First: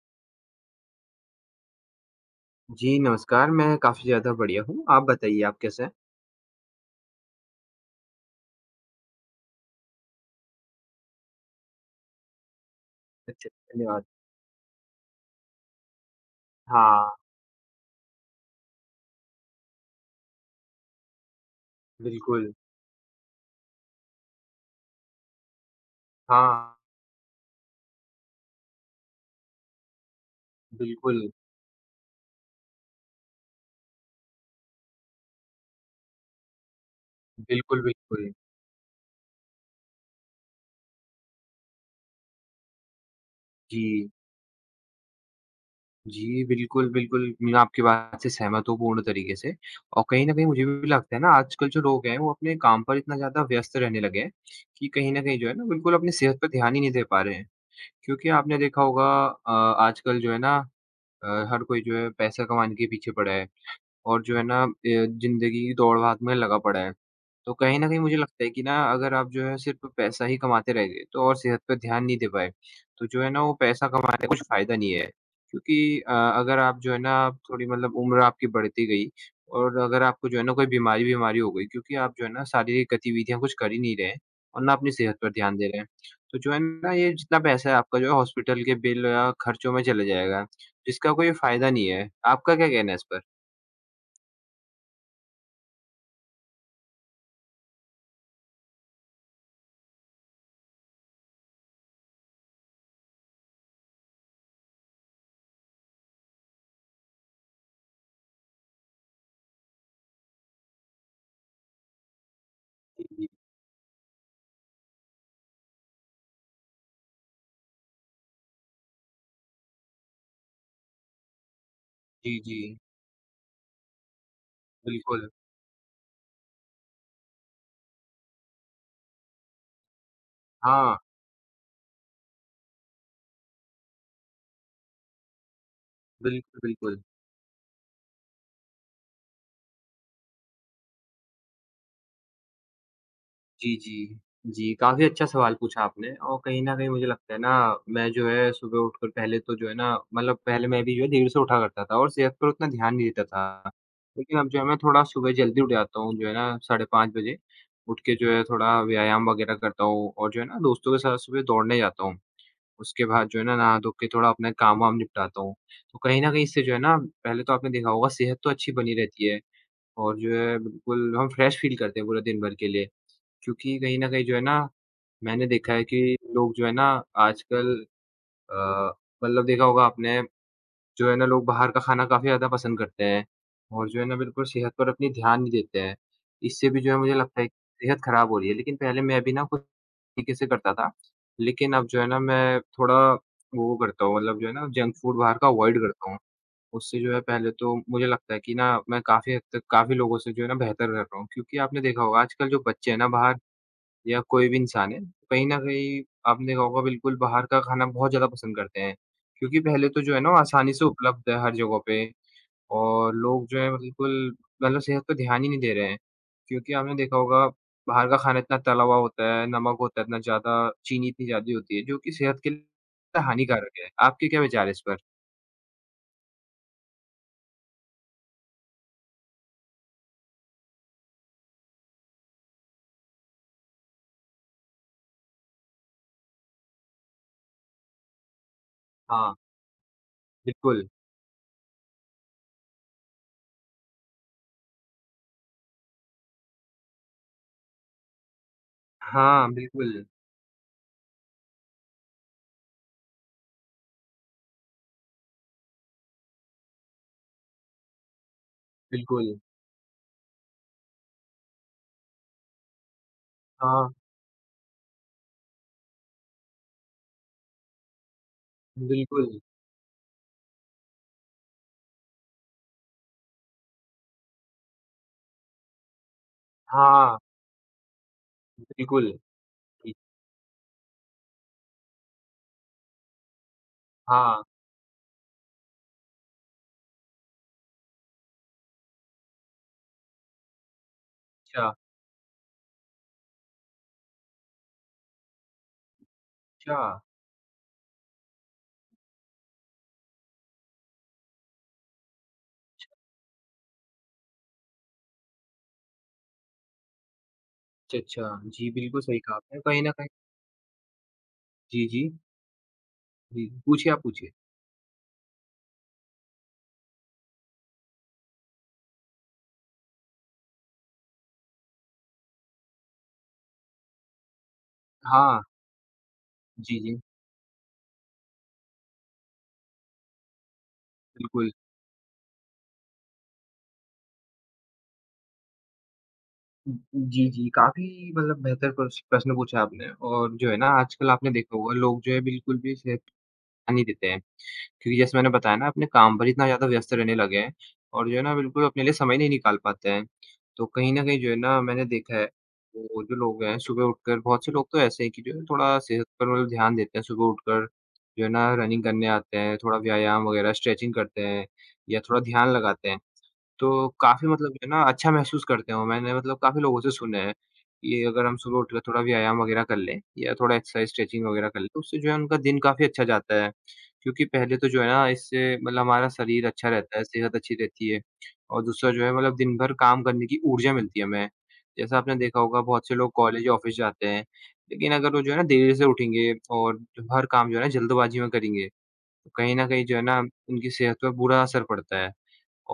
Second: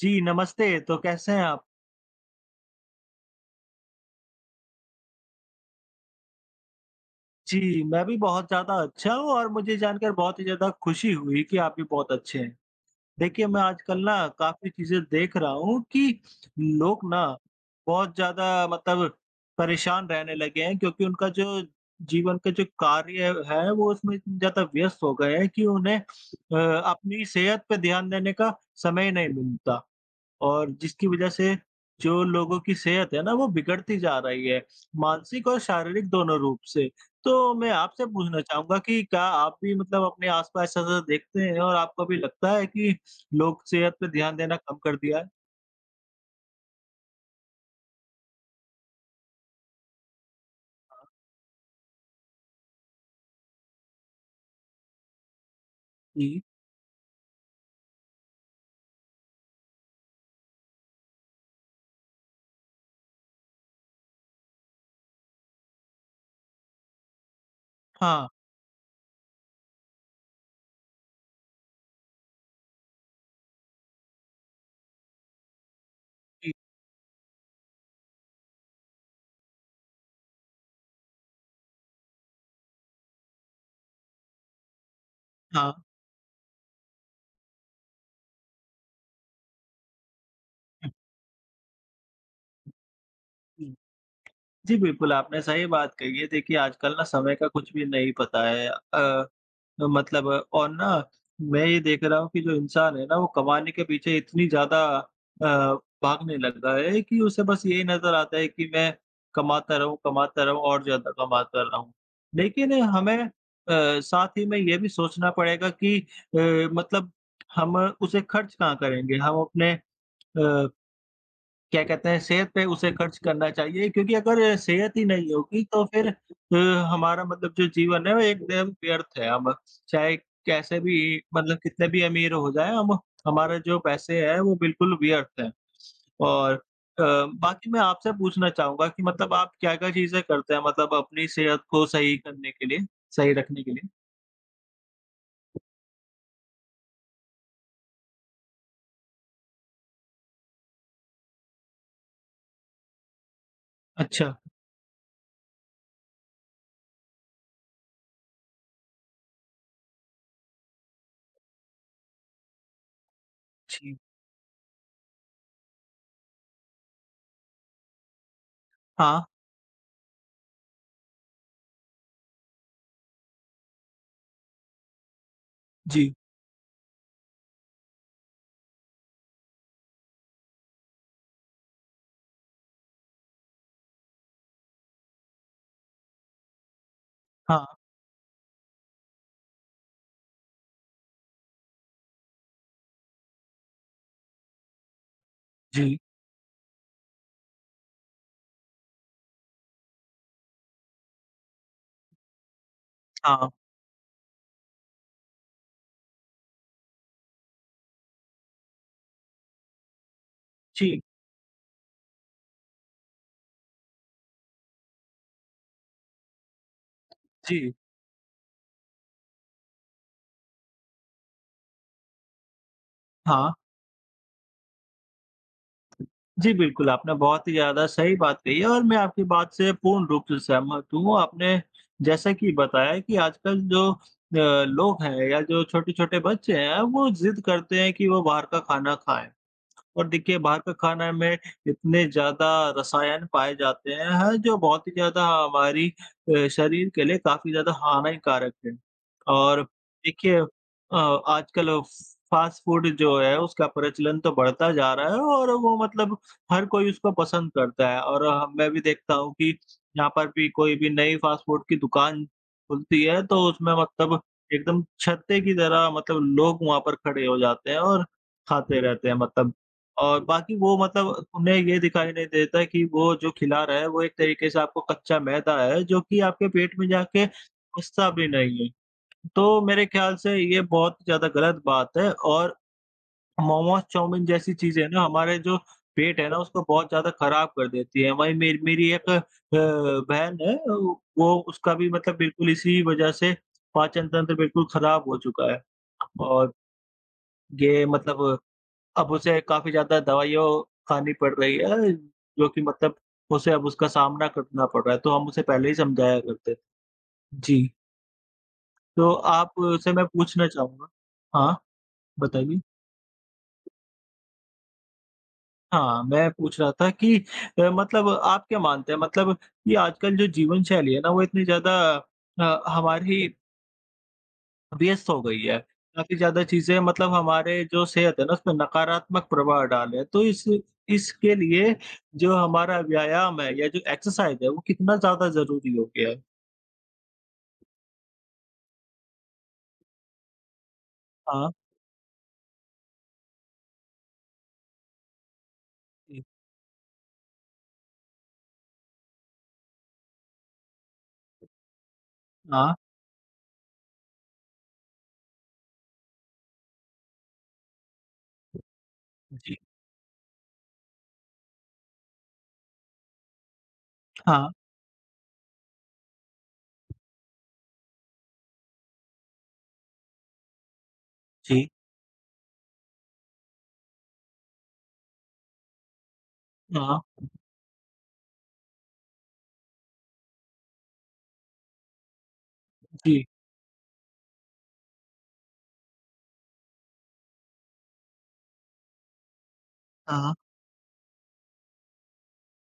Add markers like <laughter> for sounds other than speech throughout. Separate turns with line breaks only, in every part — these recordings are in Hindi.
जी, नमस्ते। तो कैसे हैं आप?
जी, नमस्कार, मैं काफ़ी ज़्यादा बढ़िया हूँ। आप बताइए, आप कैसे हैं?
जी, मैं भी बहुत ज़्यादा अच्छा हूँ और मुझे जानकर बहुत ही ज़्यादा खुशी हुई कि आप भी बहुत अच्छे हैं। देखिए,
अच्छा,
मैं आजकल
धन्यवाद।
ना काफ़ी चीज़ें देख रहा हूँ कि लोग
हाँ,
ना बहुत ज़्यादा मतलब परेशान रहने लगे हैं क्योंकि उनका जो जीवन का
बिल्कुल।
जो कार्य है, वो उसमें इतने ज़्यादा व्यस्त हो गए हैं कि उन्हें
हाँ,
अपनी सेहत पे ध्यान देने का समय नहीं मिलता। और जिसकी वजह
बिल्कुल,
से जो लोगों की सेहत है ना वो बिगड़ती जा रही है, मानसिक और शारीरिक दोनों रूप से। तो मैं
बिल्कुल,
आपसे
बिल्कुल।
पूछना चाहूँगा कि क्या आप भी मतलब अपने आस-पास ऐसा-ऐसा देखते हैं और आपको भी लगता है कि लोग सेहत पे
जी,
ध्यान देना कम कर दिया है?
जी, बिल्कुल, बिल्कुल, मैं आपकी बात से सहमत हूँ पूर्ण तरीके से और कहीं न कहीं मुझे भी लगता है ना, आजकल जो लोग हैं, वो अपने काम पर इतना ज़्यादा व्यस्त रहने लगे हैं कि कहीं न कहीं जो है ना, बिल्कुल अपनी सेहत
जी।
पर ध्यान ही नहीं दे पा रहे हैं। क्योंकि आपने देखा होगा आजकल जो है ना हर कोई जो है पैसा कमाने के पीछे पड़ा है। और जो है ना ज़िंदगी की दौड़-भाग में लगा पड़ा है। तो कहीं न कहीं मुझे
हाँ,
लगता है कि ना अगर आप जो है सिर्फ़ पैसा ही कमाते रह गए तो और सेहत पे ध्यान नहीं दे पाए, तो जो है ना वो पैसा कमाने का कुछ फ़ायदा नहीं है। क्योंकि
जी,
अगर आप जो है ना आप थोड़ी मतलब उम्र आपकी बढ़ती गई और अगर आपको जो है ना कोई बीमारी-बीमारी हो गई क्योंकि आप जो है ना शारीरिक गतिविधियाँ कुछ कर ही नहीं रहे हैं और ना अपनी सेहत पर ध्यान दे
हाँ।
रहे हैं। तो जो है ना ये जितना पैसा है आपका जो है हॉस्पिटल के बिल या खर्चों में चले जाएगा, जिसका कोई फ़ायदा नहीं है। आपका क्या कहना है इस
हुँ। जी, बिल्कुल, आपने सही बात कही है। देखिए, आजकल ना समय का कुछ भी नहीं पता है। अ, मतलब और ना मैं ये देख रहा हूँ कि जो इंसान है ना, वो कमाने के पीछे इतनी ज़्यादा भागने लग रहा है कि उसे बस यही नज़र आता है कि मैं कमाता रहूँ और ज़्यादा कमाता रहूँ। लेकिन हमें
पर?
साथ ही में ये भी सोचना पड़ेगा कि मतलब हम उसे खर्च कहाँ करेंगे? हम अपने अ क्या कहते हैं,
जी,
सेहत
जी।
पे उसे खर्च करना चाहिए क्योंकि अगर सेहत ही
बिल्कुल।
नहीं होगी तो फिर हमारा मतलब जो जीवन है वो एकदम व्यर्थ है। हम चाहे कैसे भी
हाँ,
मतलब कितने भी अमीर हो जाएँ हम हमारा जो पैसे हैं वो बिल्कुल व्यर्थ हैं। और
बिल्कुल, बिल्कुल।
बाकी मैं आपसे पूछना चाहूँगा कि मतलब आप क्या-क्या चीज़ें करते हैं मतलब अपनी सेहत को सही करने के लिए, सही रखने के
जी,
लिए?
जी। जी, काफ़ी अच्छा सवाल पूछा आपने और कहीं न कहीं मुझे लगता है ना, मैं जो है सुबह उठकर पहले तो जो है ना मतलब पहले मैं भी जो है देर से उठा करता था और सेहत पर उतना ध्यान नहीं देता था।
अच्छा,
लेकिन अब जो है मैं थोड़ा सुबह जल्दी उठ जाता हूँ, जो है ना साढ़े 5 बजे, उठ के जो है थोड़ा व्यायाम वगैरह करता हूँ और जो है ना दोस्तों के साथ सुबह दौड़ने जाता हूँ। उसके बाद जो है ना नहा-धो
जी।
के थोड़ा अपना काम-वाम निपटाता हूँ। तो कहीं न कहीं इससे जो है ना, पहले तो आपने देखा होगा सेहत तो अच्छी बनी
हाँ,
रहती है। और जो है बिल्कुल हम फ्रेश फ़ील करते हैं पूरे दिन भर के लिए। क्योंकि कहीं न कहीं जो है ना, मैंने देखा है कि
जी।
लोग जो है ना आजकल अ, मतलब देखा होगा आपने जो है ना लोग बाहर का खाना काफ़ी ज़्यादा पसंद करते हैं और जो है ना बिल्कुल सेहत पर अपनी ध्यान नहीं देते हैं। इससे भी जो है मुझे लगता है कि
हाँ,
सेहत ख़राब हो रही है। लेकिन पहले मैं भी ना कुछ तरीके से करता था, लेकिन अब जो है ना मैं थोड़ा वो करता हूँ मतलब जो है ना जंक फूड बाहर का अवॉइड
जी।
करता हूँ। उससे जो है पहले तो मुझे लगता है कि ना मैं काफ़ी हद तक काफ़ी लोगों से जो है ना बेहतर रह रहा हूँ। क्योंकि आपने देखा होगा आजकल जो बच्चे हैं ना बाहर
हाँ,
या कोई भी इंसान है, कहीं न कहीं आपने देखा होगा बिल्कुल बाहर का खाना बहुत ज़्यादा पसंद करते हैं। क्योंकि पहले तो जो है ना वो आसानी से
जी,
उपलब्ध है हर जगह पे और लोग जो है बिल्कुल मतलब सेहत पे ध्यान ही नहीं दे रहे हैं। क्योंकि आपने देखा होगा
जी।
बाहर का खाना इतना तला हुआ होता है, नमक होता है इतना ज़्यादा, चीनी इतनी ज़्यादा होती है जो कि सेहत के लिए
हाँ।
हानिकारक है। आपके क्या विचार है इस पर?
जी, बिल्कुल, आपने बहुत ही ज़्यादा सही बात कही है और मैं आपकी बात से पूर्ण रूप से सहमत हूँ। आपने जैसा कि बताया कि आजकल जो लोग हैं या जो छोटे-छोटे बच्चे हैं, वो ज़िद करते हैं कि वो बाहर का खाना खाएँ।
हाँ,
और देखिए बाहर का
बिल्कुल।
खाना में इतने ज़्यादा रसायन पाए जाते हैं हाँ, जो बहुत ही ज़्यादा हमारी शरीर के लिए काफ़ी ज़्यादा हानिकारक है।
हाँ,
और
बिल्कुल,
देखिए आजकल फ़ास्ट फ़ूड जो है उसका प्रचलन तो बढ़ता जा रहा है और वो मतलब हर कोई उसको पसंद करता है और मैं भी देखता हूँ
बिल्कुल।
कि यहाँ पर भी कोई भी नई फ़ास्ट फ़ूड की दुकान खुलती है तो उसमें
हाँ,
मतलब एकदम छत्ते की तरह मतलब लोग वहाँ पर खड़े हो जाते हैं और खाते रहते हैं
बिल्कुल।
मतलब और बाकी वो मतलब उन्हें ये दिखाई नहीं देता कि वो जो खिला रहा है वो एक तरीके से आपको कच्चा मैदा है जो कि आपके पेट में
हाँ,
जाके घुसता भी नहीं है।
बिल्कुल,
तो मेरे
ठीक।
ख्याल से ये बहुत ज़्यादा गलत बात है और मोमोज़, चाउमीन
हाँ,
जैसी चीज़ें ना हमारे जो पेट है ना उसको बहुत ज़्यादा ख़राब कर देती है। वहीं मेरी मेरी एक बहन है वो
अच्छा,
उसका भी मतलब बिल्कुल इसी वज़ह से पाचन तंत्र बिल्कुल ख़राब हो चुका है और
अच्छा,
ये मतलब अब उसे काफ़ी ज़्यादा दवाइयों खानी पड़ रही है, जो कि मतलब उसे अब उसका सामना करना पड़ रहा है, तो हम उसे पहले ही समझाया करते थे। जी।
अच्छा, अच्छा। जी, बिल्कुल
तो
सही कहा आपने। कहीं न
आपसे मैं
कहीं
पूछना चाहूँगा हाँ,
जी, जी,
बताइए?
जी। पूछिए, आप पूछिए।
हाँ, मैं पूछ रहा था कि मतलब आप क्या मानते हैं मतलब ये आजकल जो जीवन शैली है ना, वो इतनी ज़्यादा हमारी व्यस्त हो गई
हाँ,
है। काफ़ी ज़्यादा चीज़ें
जी, जी,
मतलब हमारे जो सेहत है ना उसपे नकारात्मक प्रभाव डाल रहे हैं। तो इस इसके
बिल्कुल।
लिए जो हमारा व्यायाम है या जो एक्सरसाइज़ है वो कितना ज़्यादा ज़रूरी हो गया है?
जी, जी, काफ़ी मतलब बेहतर प्रश्न पूछा आपने और जो है ना आजकल आपने
हाँ,
देखा होगा लोग जो है बिल्कुल भी सेहत ध्यान नहीं देते हैं। क्योंकि जैसे मैंने बताया ना अपने काम
जी।
पर इतना ज़्यादा व्यस्त रहने लगे हैं और जो है ना बिल्कुल अपने लिए समय नहीं निकाल पाते हैं। तो कहीं न कहीं जो है ना मैंने देखा है,
हाँ,
वो जो लोग हैं सुबह उठकर बहुत से लोग तो ऐसे हैं कि जो है थोड़ा सेहत पर मतलब ध्यान देते हैं, सुबह उठकर जो है ना रनिंग करने आते
जी।
हैं, थोड़ा व्यायाम वगैरह स्ट्रेचिंग करते हैं या थोड़ा ध्यान लगाते हैं। तो काफ़ी
हाँ,
मतलब जो है ना अच्छा महसूस करते हो। मैंने मतलब काफ़ी लोगों से सुना है कि अगर हम सुबह उठकर थोड़ा व्यायाम वग़ैरह कर लें या थोड़ा एक्सरसाइज़, स्ट्रेचिंग वग़ैरह कर
जी।
लें, तो उससे जो है उनका दिन काफ़ी अच्छा जाता है। क्योंकि पहले तो जो है ना इससे मतलब हमारा शरीर अच्छा
हाँ,
रहता है, सेहत अच्छी रहती है और दूसरा जो है मतलब दिन भर काम करने की ऊर्जा मिलती है हमें। जैसा आपने देखा होगा बहुत से लोग
जी।
कॉलेज या ऑफ़िस जाते हैं, लेकिन अगर वो जो है ना देर से उठेंगे और हर काम जो है ना जल्दबाजी में करेंगे, तो कहीं न कहीं जो है ना
हाँ,
उनकी सेहत पर बुरा असर पड़ता है।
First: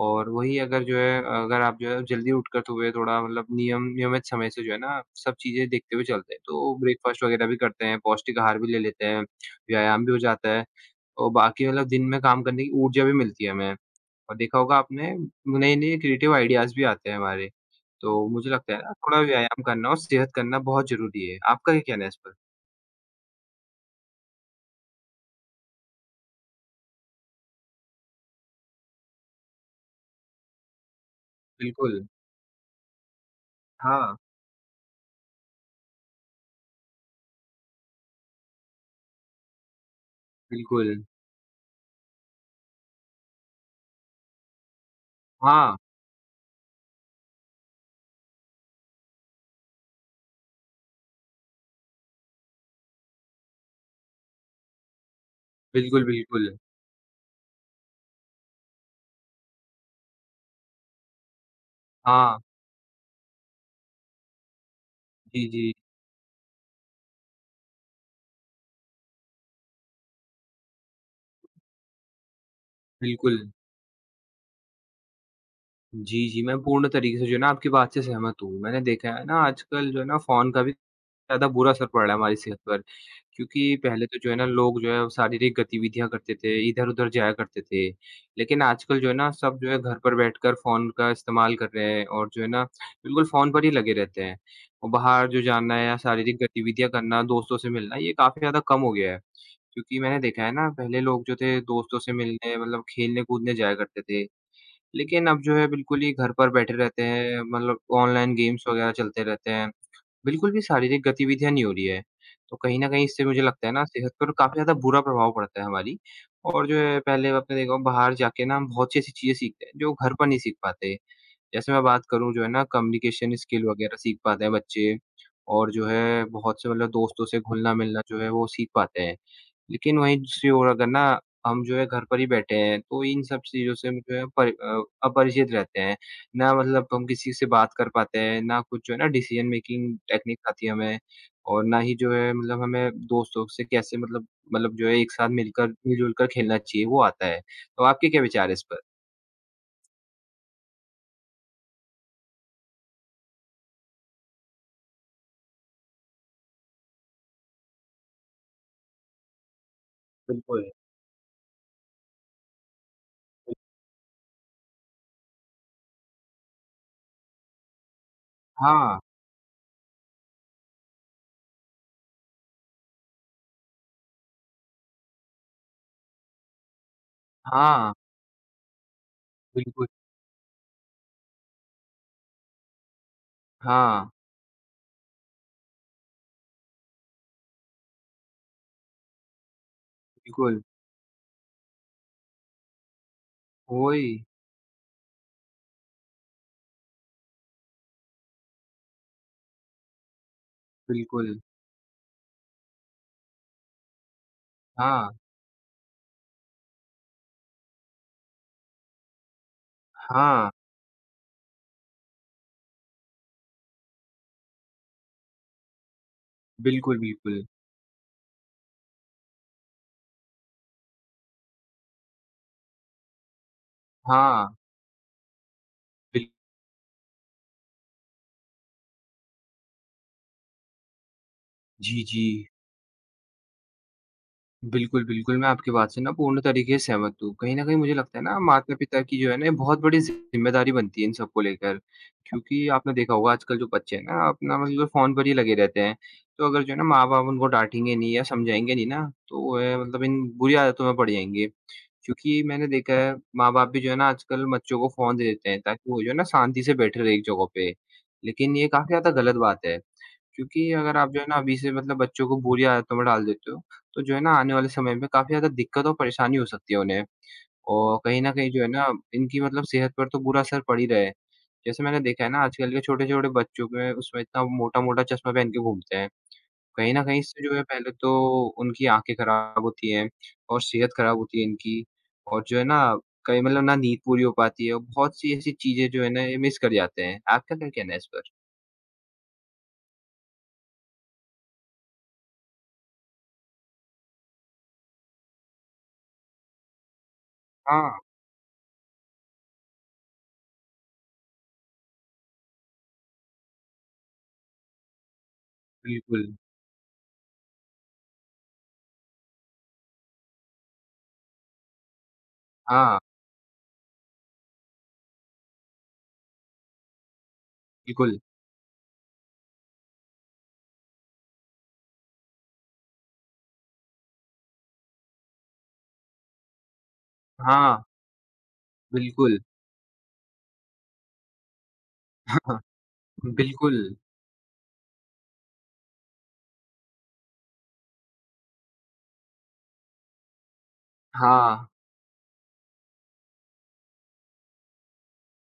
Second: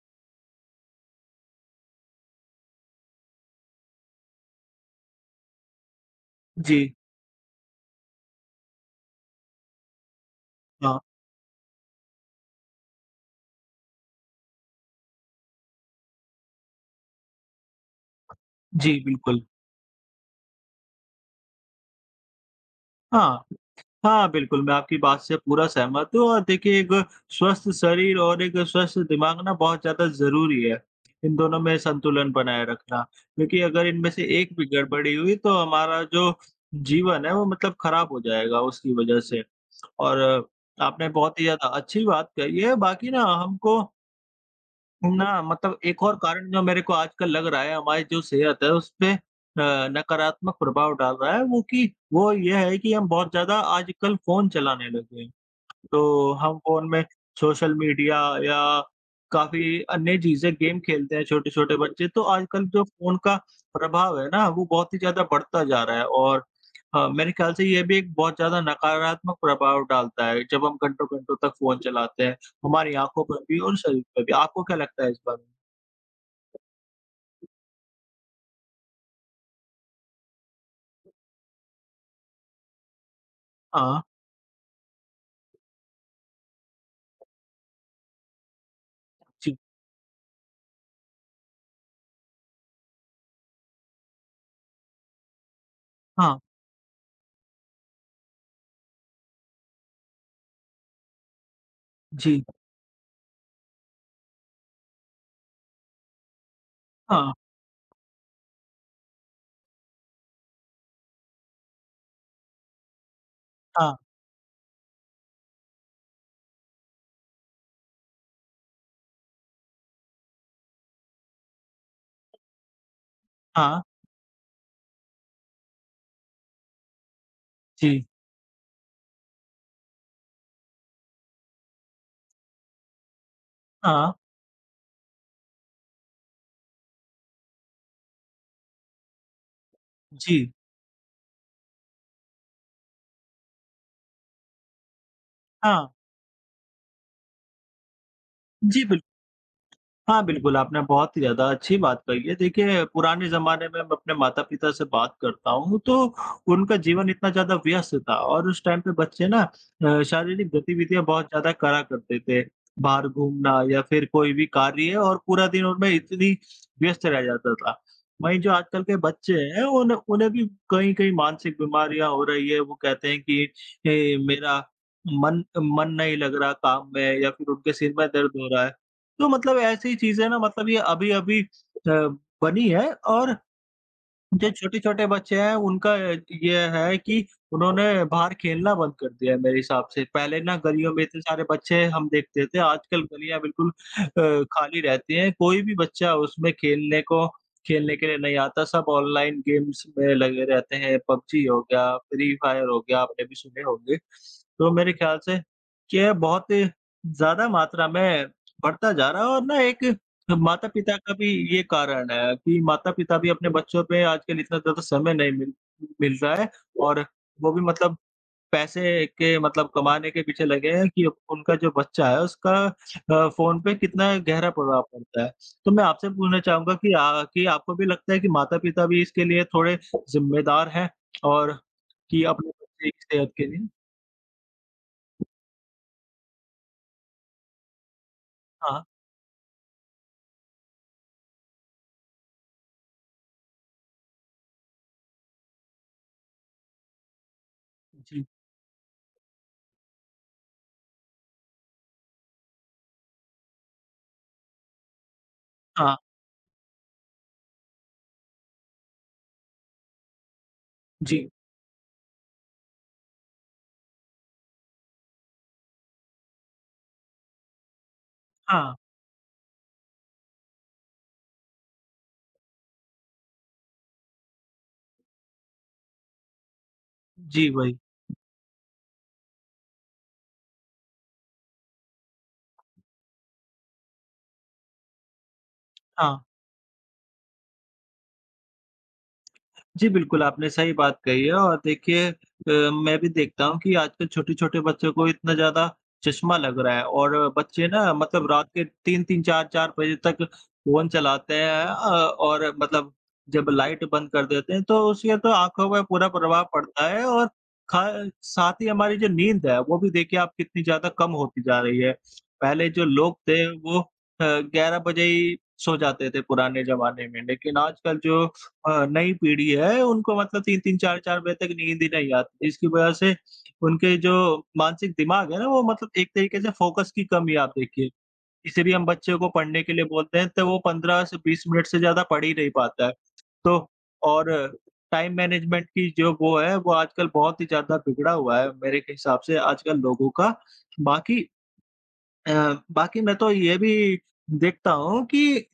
और वही अगर जो है अगर आप जो है जल्दी उठकर सुबह थोड़ा मतलब नियमित समय से जो है ना सब चीज़ें देखते हुए चलते हैं, तो
जी।
ब्रेकफ़ास्ट वगैरह भी करते हैं, पौष्टिक आहार भी ले लेते हैं, व्यायाम भी हो जाता है
हाँ,
और बाकी मतलब दिन में काम करने की ऊर्जा भी मिलती है हमें। और देखा होगा आपने नए-नए क्रिएटिव आइडियाज़ भी आते हैं हमारे। तो मुझे लगता है
जी
ना थोड़ा
बिल्कुल।
व्यायाम करना और सेहत करना बहुत ज़रूरी है। आपका क्या कहना है इस पर?
हाँ। हाँ, बिल्कुल, मैं आपकी बात से पूरा सहमत हूँ और देखिए एक स्वस्थ शरीर और एक स्वस्थ दिमाग ना बहुत ज़्यादा ज़रूरी है। इन दोनों में
बिल्कुल।
संतुलन बनाए रखना, क्योंकि अगर इनमें
हाँ,
से एक भी गड़बड़ी हुई तो हमारा जो जीवन है वो मतलब खराब हो जाएगा उसकी वज़ह से और
बिल्कुल।
आपने बहुत ही ज़्यादा अच्छी बात कही है। बाकी ना हमको ना,
हाँ,
मतलब एक और कारण जो मेरे को आजकल लग रहा है, हमारी जो सेहत है उसपे नकारात्मक प्रभाव डाल रहा है, वो कि वो ये है कि हम बहुत ज़्यादा आजकल फ़ोन चलाने लगे हैं।
बिल्कुल,
तो
बिल्कुल।
हम फ़ोन में सोशल मीडिया या काफ़ी अन्य चीज़ें गेम खेलते हैं छोटे-छोटे बच्चे, तो
हाँ।
आजकल जो फ़ोन का प्रभाव है ना वो बहुत ही ज़्यादा
जी,
बढ़ता
जी।
जा रहा है और मेरे ख़्याल से ये भी एक बहुत ज़्यादा नकारात्मक प्रभाव डालता है, जब हम घंटों-घंटों तक फ़ोन चलाते हैं, हमारी आँखों
बिल्कुल।
पर भी और शरीर पर भी। आपको क्या लगता है इस बारे में?
जी, जी, मैं पूर्ण तरीके से जो है ना आपकी बात से सहमत हूँ। मैंने देखा है ना आजकल जो है ना फ़ोन का भी ज़्यादा बुरा असर पड़ रहा है हमारी सेहत पर। क्योंकि
हाँ,
पहले तो जो है ना लोग जो है वो शारीरिक गतिविधियाँ करते थे, इधर-उधर जाया करते थे। लेकिन आजकल जो है ना
जी,
सब जो है घर पर बैठकर फ़ोन का इस्तेमाल कर रहे हैं और जो है ना बिल्कुल फ़ोन पर ही लगे रहते हैं। और बाहर जो जाना है या शारीरिक
हाँ,
गतिविधियाँ करना, दोस्तों से मिलना ये काफ़ी ज़्यादा कम हो गया है। क्योंकि मैंने देखा है ना पहले लोग जो थे दोस्तों से
जी,
मिलने मतलब खेलने-कूदने जाया करते थे। लेकिन अब जो है बिल्कुल ही घर पर बैठे रहते
हाँ,
हैं, मतलब ऑनलाइन गेम्स वगैरह चलते रहते हैं। बिल्कुल भी शारीरिक गतिविधियाँ नहीं हो रही है। तो कहीं न कहीं इससे मुझे लगता है ना
हाँ,
सेहत पर काफ़ी ज़्यादा बुरा प्रभाव पड़ता है हमारी और जो है पहले आपने देखा हो बाहर जाके ना हम बहुत सी ऐसी चीज़ें सीखते हैं जो घर पर नहीं सीख पाते। जैसे मैं बात करूँ जो है ना कम्युनिकेशन स्किल
हाँ,
वगैरह सीख पाते हैं बच्चे और जो है बहुत से मतलब दोस्तों से घुलना-मिलना
जी,
जो है वो सीख पाते हैं। लेकिन वहीं दूसरी ओर अगर ना हम जो है घर पर ही बैठे हैं तो इन सब चीज़ों से
हाँ,
जो है अपरिचित रहते हैं। ना मतलब हम किसी से बात कर पाते हैं, ना कुछ जो है ना डिसीजन मेकिंग टेक्निक
जी,
आती है हमें और ना ही जो है मतलब हमें दोस्तों से कैसे मतलब मतलब जो है एक साथ मिलकर
हाँ,
मिलजुल कर खेलना चाहिए वो आता है। तो आपके क्या विचार है इस पर?
जी बिल्कुल। हाँ, बिल्कुल, आपने बहुत ही ज़्यादा अच्छी बात कही है। देखिए, पुराने ज़माने में मैं अपने माता-पिता से बात करता हूँ, तो उनका जीवन इतना ज़्यादा व्यस्त था और उस टाइम पे बच्चे ना शारीरिक
बिल्कुल।
गतिविधियाँ बहुत ज़्यादा करा करते थे। बाहर घूमना या फिर कोई भी कार्य और पूरा दिन उनमें इतनी व्यस्त रह जाता था। वहीं जो आजकल के
हाँ,
बच्चे हैं, उन उन्हें भी कहीं-कहीं मानसिक बीमारियाँ हो रही है। वो कहते हैं कि मेरा मन मन नहीं लग रहा काम में या फिर उनके सिर
हाँ।
में दर्द हो रहा है। तो मतलब
बिल्कुल,
ऐसी चीज़ें ना मतलब ये अभी-अभी अ, बनी है और
हाँ,
जो छोटे-छोटे बच्चे हैं उनका ये है कि उन्होंने बाहर खेलना बंद कर दिया है मेरे हिसाब से। पहले ना
बिल्कुल,
गलियों में इतने सारे बच्चे हम देखते थे, आजकल गलियाँ बिल्कुल
वही,
खाली रहती हैं। कोई भी बच्चा उसमें खेलने को खेलने के लिए नहीं आता, सब ऑनलाइन गेम्स में लगे रहते हैं।
बिल्कुल,
पबजी हो गया, फ्री फायर हो गया, आपने भी सुने होंगे। तो मेरे
हाँ,
ख़्याल से ये बहुत ज़्यादा मात्रा में बढ़ता जा रहा है और ना एक
हाँ,
माता पिता का भी ये कारण है कि माता पिता भी अपने बच्चों पे आजकल इतना ज़्यादा समय नहीं मिल मिल रहा है
बिल्कुल,
और
बिल्कुल,
वो भी मतलब पैसे के मतलब कमाने के पीछे लगे हैं कि उनका जो बच्चा है उसका फ़ोन पे कितना
हाँ,
गहरा प्रभाव पड़ता है। तो मैं आपसे
बिल
पूछना चाहूँगा कि आ कि आपको भी लगता है कि माता-पिता भी इसके लिए थोड़े ज़िम्मेदार हैं और
जी, जी।
कि अपने बच्चे की सेहत के लिए
बिल्कुल, बिल्कुल, मैं आपकी बात से ना पूर्ण तरीके से सहमत हूँ। कहीं न कहीं मुझे लगता है ना
हाँ,
माता-पिता की जो है ना ये बहुत बड़ी ज़िम्मेदारी बनती है इन सबको लेकर। क्योंकि आपने देखा होगा आजकल जो बच्चे हैं ना अपना मतलब फ़ोन पर ही लगे रहते हैं। तो अगर जो है ना माँ-बाप उनको डाँटेंगे नहीं या
जी।
समझाएँगे नहीं ना तो वो है मतलब इन बुरी आदतों में पड़ जाएँगे। क्योंकि मैंने देखा है माँ-बाप भी जो है ना आजकल बच्चों को फ़ोन दे देते हैं ताकि
हाँ,
वो जो है ना शांति से बैठे रहे एक जगह पे। लेकिन ये काफ़ी ज़्यादा गलत बात है। क्योंकि अगर आप जो है
जी।
ना अभी से मतलब बच्चों को बुरी आदतों में डाल देते हो तो जो है ना आने वाले समय में काफ़ी ज़्यादा दिक्कत और परेशानी हो सकती है उन्हें। और कहीं न कहीं जो है
हाँ,
ना इनकी मतलब सेहत पर तो बुरा असर पड़ ही रहा है। जैसे मैंने देखा है ना आजकल के छोटे-छोटे बच्चों में उसमें इतना मोटा-मोटा चश्मा पहन के घूमते हैं। कहीं न कहीं इससे
जी
जो है
वही।
पहले तो उनकी आँखें खराब होती हैं और सेहत खराब होती है इनकी। और जो है ना कई मतलब ना नींद पूरी हो पाती है और बहुत सी ऐसी चीज़ें जो है
हाँ।
ना ये मिस कर जाते हैं। आपका क्या कहना है इस पर?
जी, बिल्कुल, आपने सही बात कही है और देखिए मैं भी देखता हूँ कि आजकल छोटे-छोटे बच्चों को इतना ज़्यादा चश्मा लग रहा है और बच्चे
हाँ,
ना मतलब रात के 3-3 4-4 बजे तक फ़ोन चलाते हैं और मतलब जब लाइट बंद कर देते हैं, तो उससे तो आँखों पे पूरा
बिल्कुल।
प्रभाव पड़ता है और खा साथ ही हमारी जो नींद है, वो भी देखिए आप कितनी ज़्यादा कम होती जा रही है। पहले जो
हाँ,
लोग थे, वो अ, 11 बजे ही सो जाते थे पुराने ज़माने में, लेकिन आजकल
बिल्कुल।
जो हाँ, नई पीढ़ी है उनको मतलब 3-3 4-4 बजे तक नींद ही नहीं आती, जिसकी वजह से उनके जो मानसिक दिमाग है ना वो मतलब एक तरीके से फोकस की कमी आप
हाँ,
देखिए। इसीलिए हम बच्चे को
बिल्कुल।
पढ़ने के लिए बोलते हैं तो वो 15 से 20 मिनट से ज़्यादा पढ़ ही नहीं
<laughs>
पाता है। तो
बिल्कुल।
और टाइम मैनेजमेंट की जो वो है वो आजकल बहुत ही ज़्यादा बिगड़ा हुआ है मेरे हिसाब से आजकल लोगों का। बाकी
हाँ।
अ, बाकी मैं तो ये भी देखता हूँ कि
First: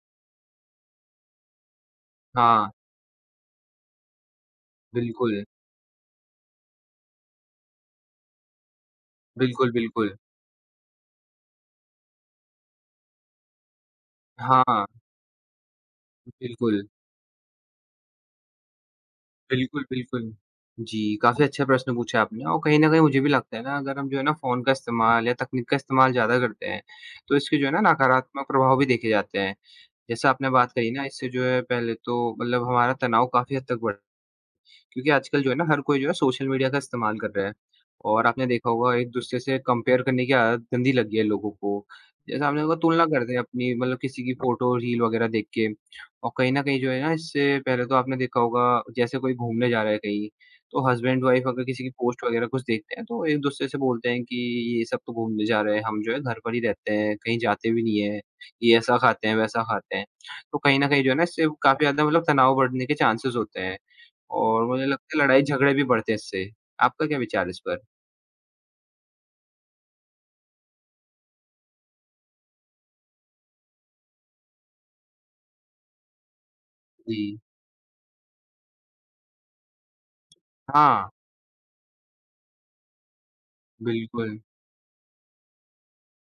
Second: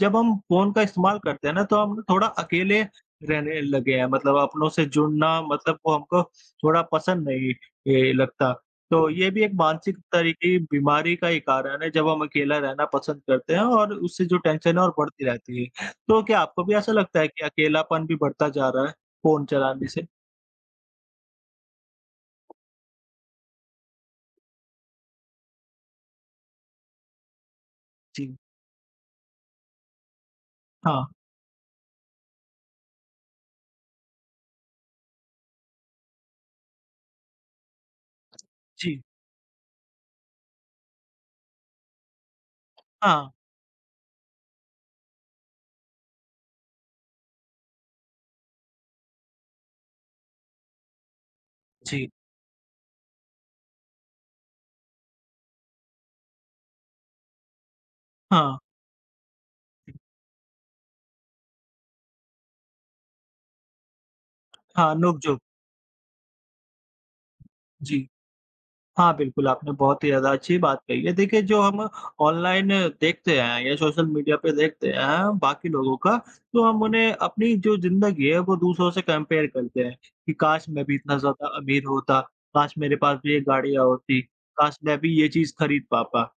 जब हम फ़ोन का इस्तेमाल करते हैं ना, तो हम थोड़ा
हाँ,
अकेले रहने लगे हैं, मतलब अपनों से जुड़ना
बिल्कुल।
मतलब वो हमको थोड़ा पसंद नहीं लगता। तो ये भी एक
बिल्कुल,
मानसिक
बिल्कुल।
तरीके की बीमारी का ही कारण है, जब हम अकेला रहना पसंद करते हैं और उससे जो टेंशन है
हाँ,
और बढ़ती रहती है। तो क्या आपको भी
बिल्कुल।
ऐसा लगता है कि अकेलापन भी बढ़ता जा रहा है फ़ोन
बिल्कुल,
चलाने से?
बिल्कुल। जी, काफ़ी अच्छा प्रश्न पूछा आपने और कहीं न कहीं मुझे भी लगता है ना अगर हम जो है ना फ़ोन का इस्तेमाल या तकनीक का इस्तेमाल ज़्यादा करते हैं, तो इसके जो है ना
जी।
नकारात्मक प्रभाव भी देखे जाते हैं। जैसे आपने बात करी
हाँ,
ना इससे जो है पहले तो मतलब हमारा तनाव काफ़ी हद तक बढ़ क्योंकि आजकल जो है ना हर कोई जो है सोशल मीडिया का इस्तेमाल कर रहा है और आपने देखा होगा
जी,
एक-दूसरे से कंपेयर करने की आदत गंदी लग गई है लोगों को। जैसे आपने देखा तुलना
हाँ,
करते हैं अपनी मतलब किसी की फ़ोटो, रील वगैरह देख के और कहीं न कहीं जो है ना इससे पहले तो आपने देखा होगा जैसे कोई घूमने जा रहा है कहीं, तो हस्बैंड-वाइफ अगर किसी की
जी,
पोस्ट वगैरह कुछ देखते हैं तो एक-दूसरे से बोलते हैं कि ये सब तो घूमने जा रहे हैं, हम जो है घर पर ही रहते हैं, कहीं जाते भी नहीं हैं,
हाँ,
ये ऐसा खाते हैं, वैसा खाते हैं। तो कहीं न कहीं जो है ना इससे काफ़ी ज़्यादा मतलब तनाव बढ़ने के चांसेज़ होते हैं। और मुझे
हाँ,
लगता है
नोक-झोंक।
लड़ाई झगड़े भी बढ़ते हैं इससे। आपका क्या विचार है इस पर?
जी। हाँ, बिल्कुल, आपने बहुत ही ज़्यादा अच्छी बात कही है। देखिए, जो हम ऑनलाइन देखते हैं या सोशल मीडिया पे देखते हैं बाकी लोगों का, तो हम उन्हें
जी।
अपनी जो ज़िंदगी है, वो दूसरों से कंपेयर करते हैं कि काश मैं भी
हाँ,
इतना ज़्यादा अमीर होता, काश मेरे पास भी ये गाड़ियाँ होती,
बिल्कुल।
काश मैं भी ये चीज़ खरीद पाता।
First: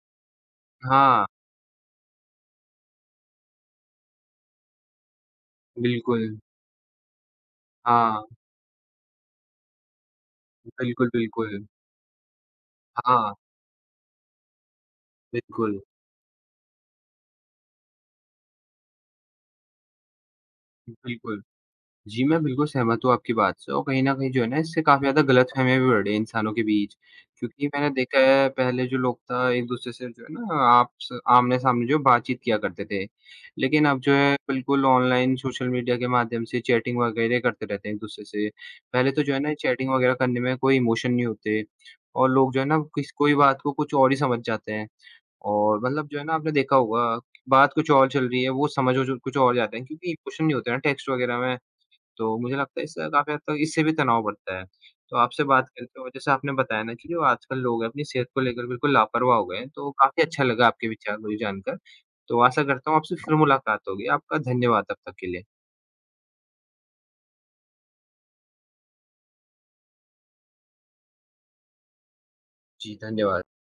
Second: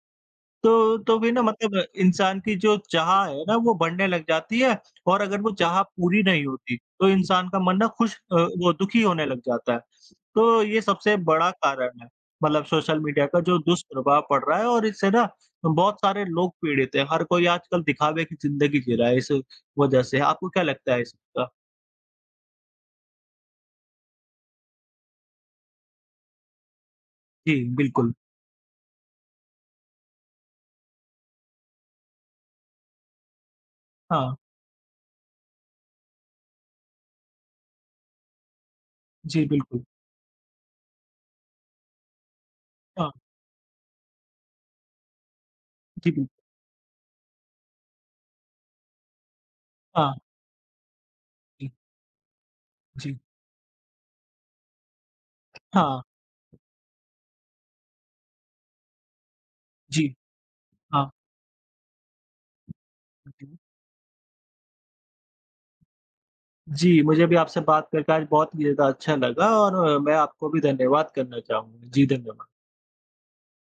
तो
हाँ,
भी ना मतलब इंसान की जो चाह है ना वो बढ़ने लग जाती है और अगर वो चाह पूरी
बिल्कुल।
नहीं होती तो इंसान का मन ना खुश
हाँ,
वो दुखी होने लग जाता है। तो ये
बिल्कुल,
सबसे बड़ा
बिल्कुल।
कारण है मतलब सोशल मीडिया
हाँ,
का जो दुष्प्रभाव पड़ रहा है और इससे ना
बिल्कुल।
बहुत सारे लोग पीड़ित हैं। हर कोई आजकल दिखावे की ज़िंदगी जी रहा है इस वजह से। आपको क्या लगता है
बिल्कुल।
इसका?
जी, मैं बिल्कुल सहमत हूँ आपकी बात से और कहीं न कहीं जो है ना इससे काफ़ी ज़्यादा गलतफ़हमियाँ भी बढ़ी हैं इंसानों के बीच।
जी,
क्योंकि मैंने
बिल्कुल।
देखा है पहले जो लोग था एक-दूसरे से जो है ना आपस आमने-सामने जो बातचीत किया करते थे। लेकिन अब जो है
हाँ।
बिल्कुल ऑनलाइन सोशल मीडिया के माध्यम से चैटिंग वगैरह करते रहते हैं एक-दूसरे से। पहले तो जो है
जी,
ना
बिल्कुल।
चैटिंग वगैरह करने में कोई इमोशन नहीं होते और लोग जो है ना
हाँ।
किस कोई बात को कुछ और ही समझ जाते हैं। और मतलब
जी,
जो है ना
बिल्कुल।
आपने देखा होगा बात कुछ और चल रही है वो समझ कुछ और जाते हैं क्योंकि
हाँ।
इमोशन नहीं होते हैं ना टेक्स्ट वगैरह में।
जी,
तो मुझे लगता है इससे
जी।
काफ़ी हद तक इससे भी तनाव बढ़ता है। तो आपसे बात करके
हाँ।
और जैसे आपने बताया ना कि जो आजकल लोग हैं अपनी सेहत को लेकर बिल्कुल लापरवाह हो गए हैं, तो
जी।
काफ़ी अच्छा लगा आपके
हाँ।
विचार मुझे जानकर। तो आशा करता हूँ आपसे फिर मुलाकात होगी। आपका धन्यवाद तब तक के लिए।
जी, मुझे भी आपसे बात करके आज बहुत ही ज़्यादा अच्छा लगा और मैं आपको भी धन्यवाद करना चाहूँगा। जी, धन्यवाद।
जी, धन्यवाद।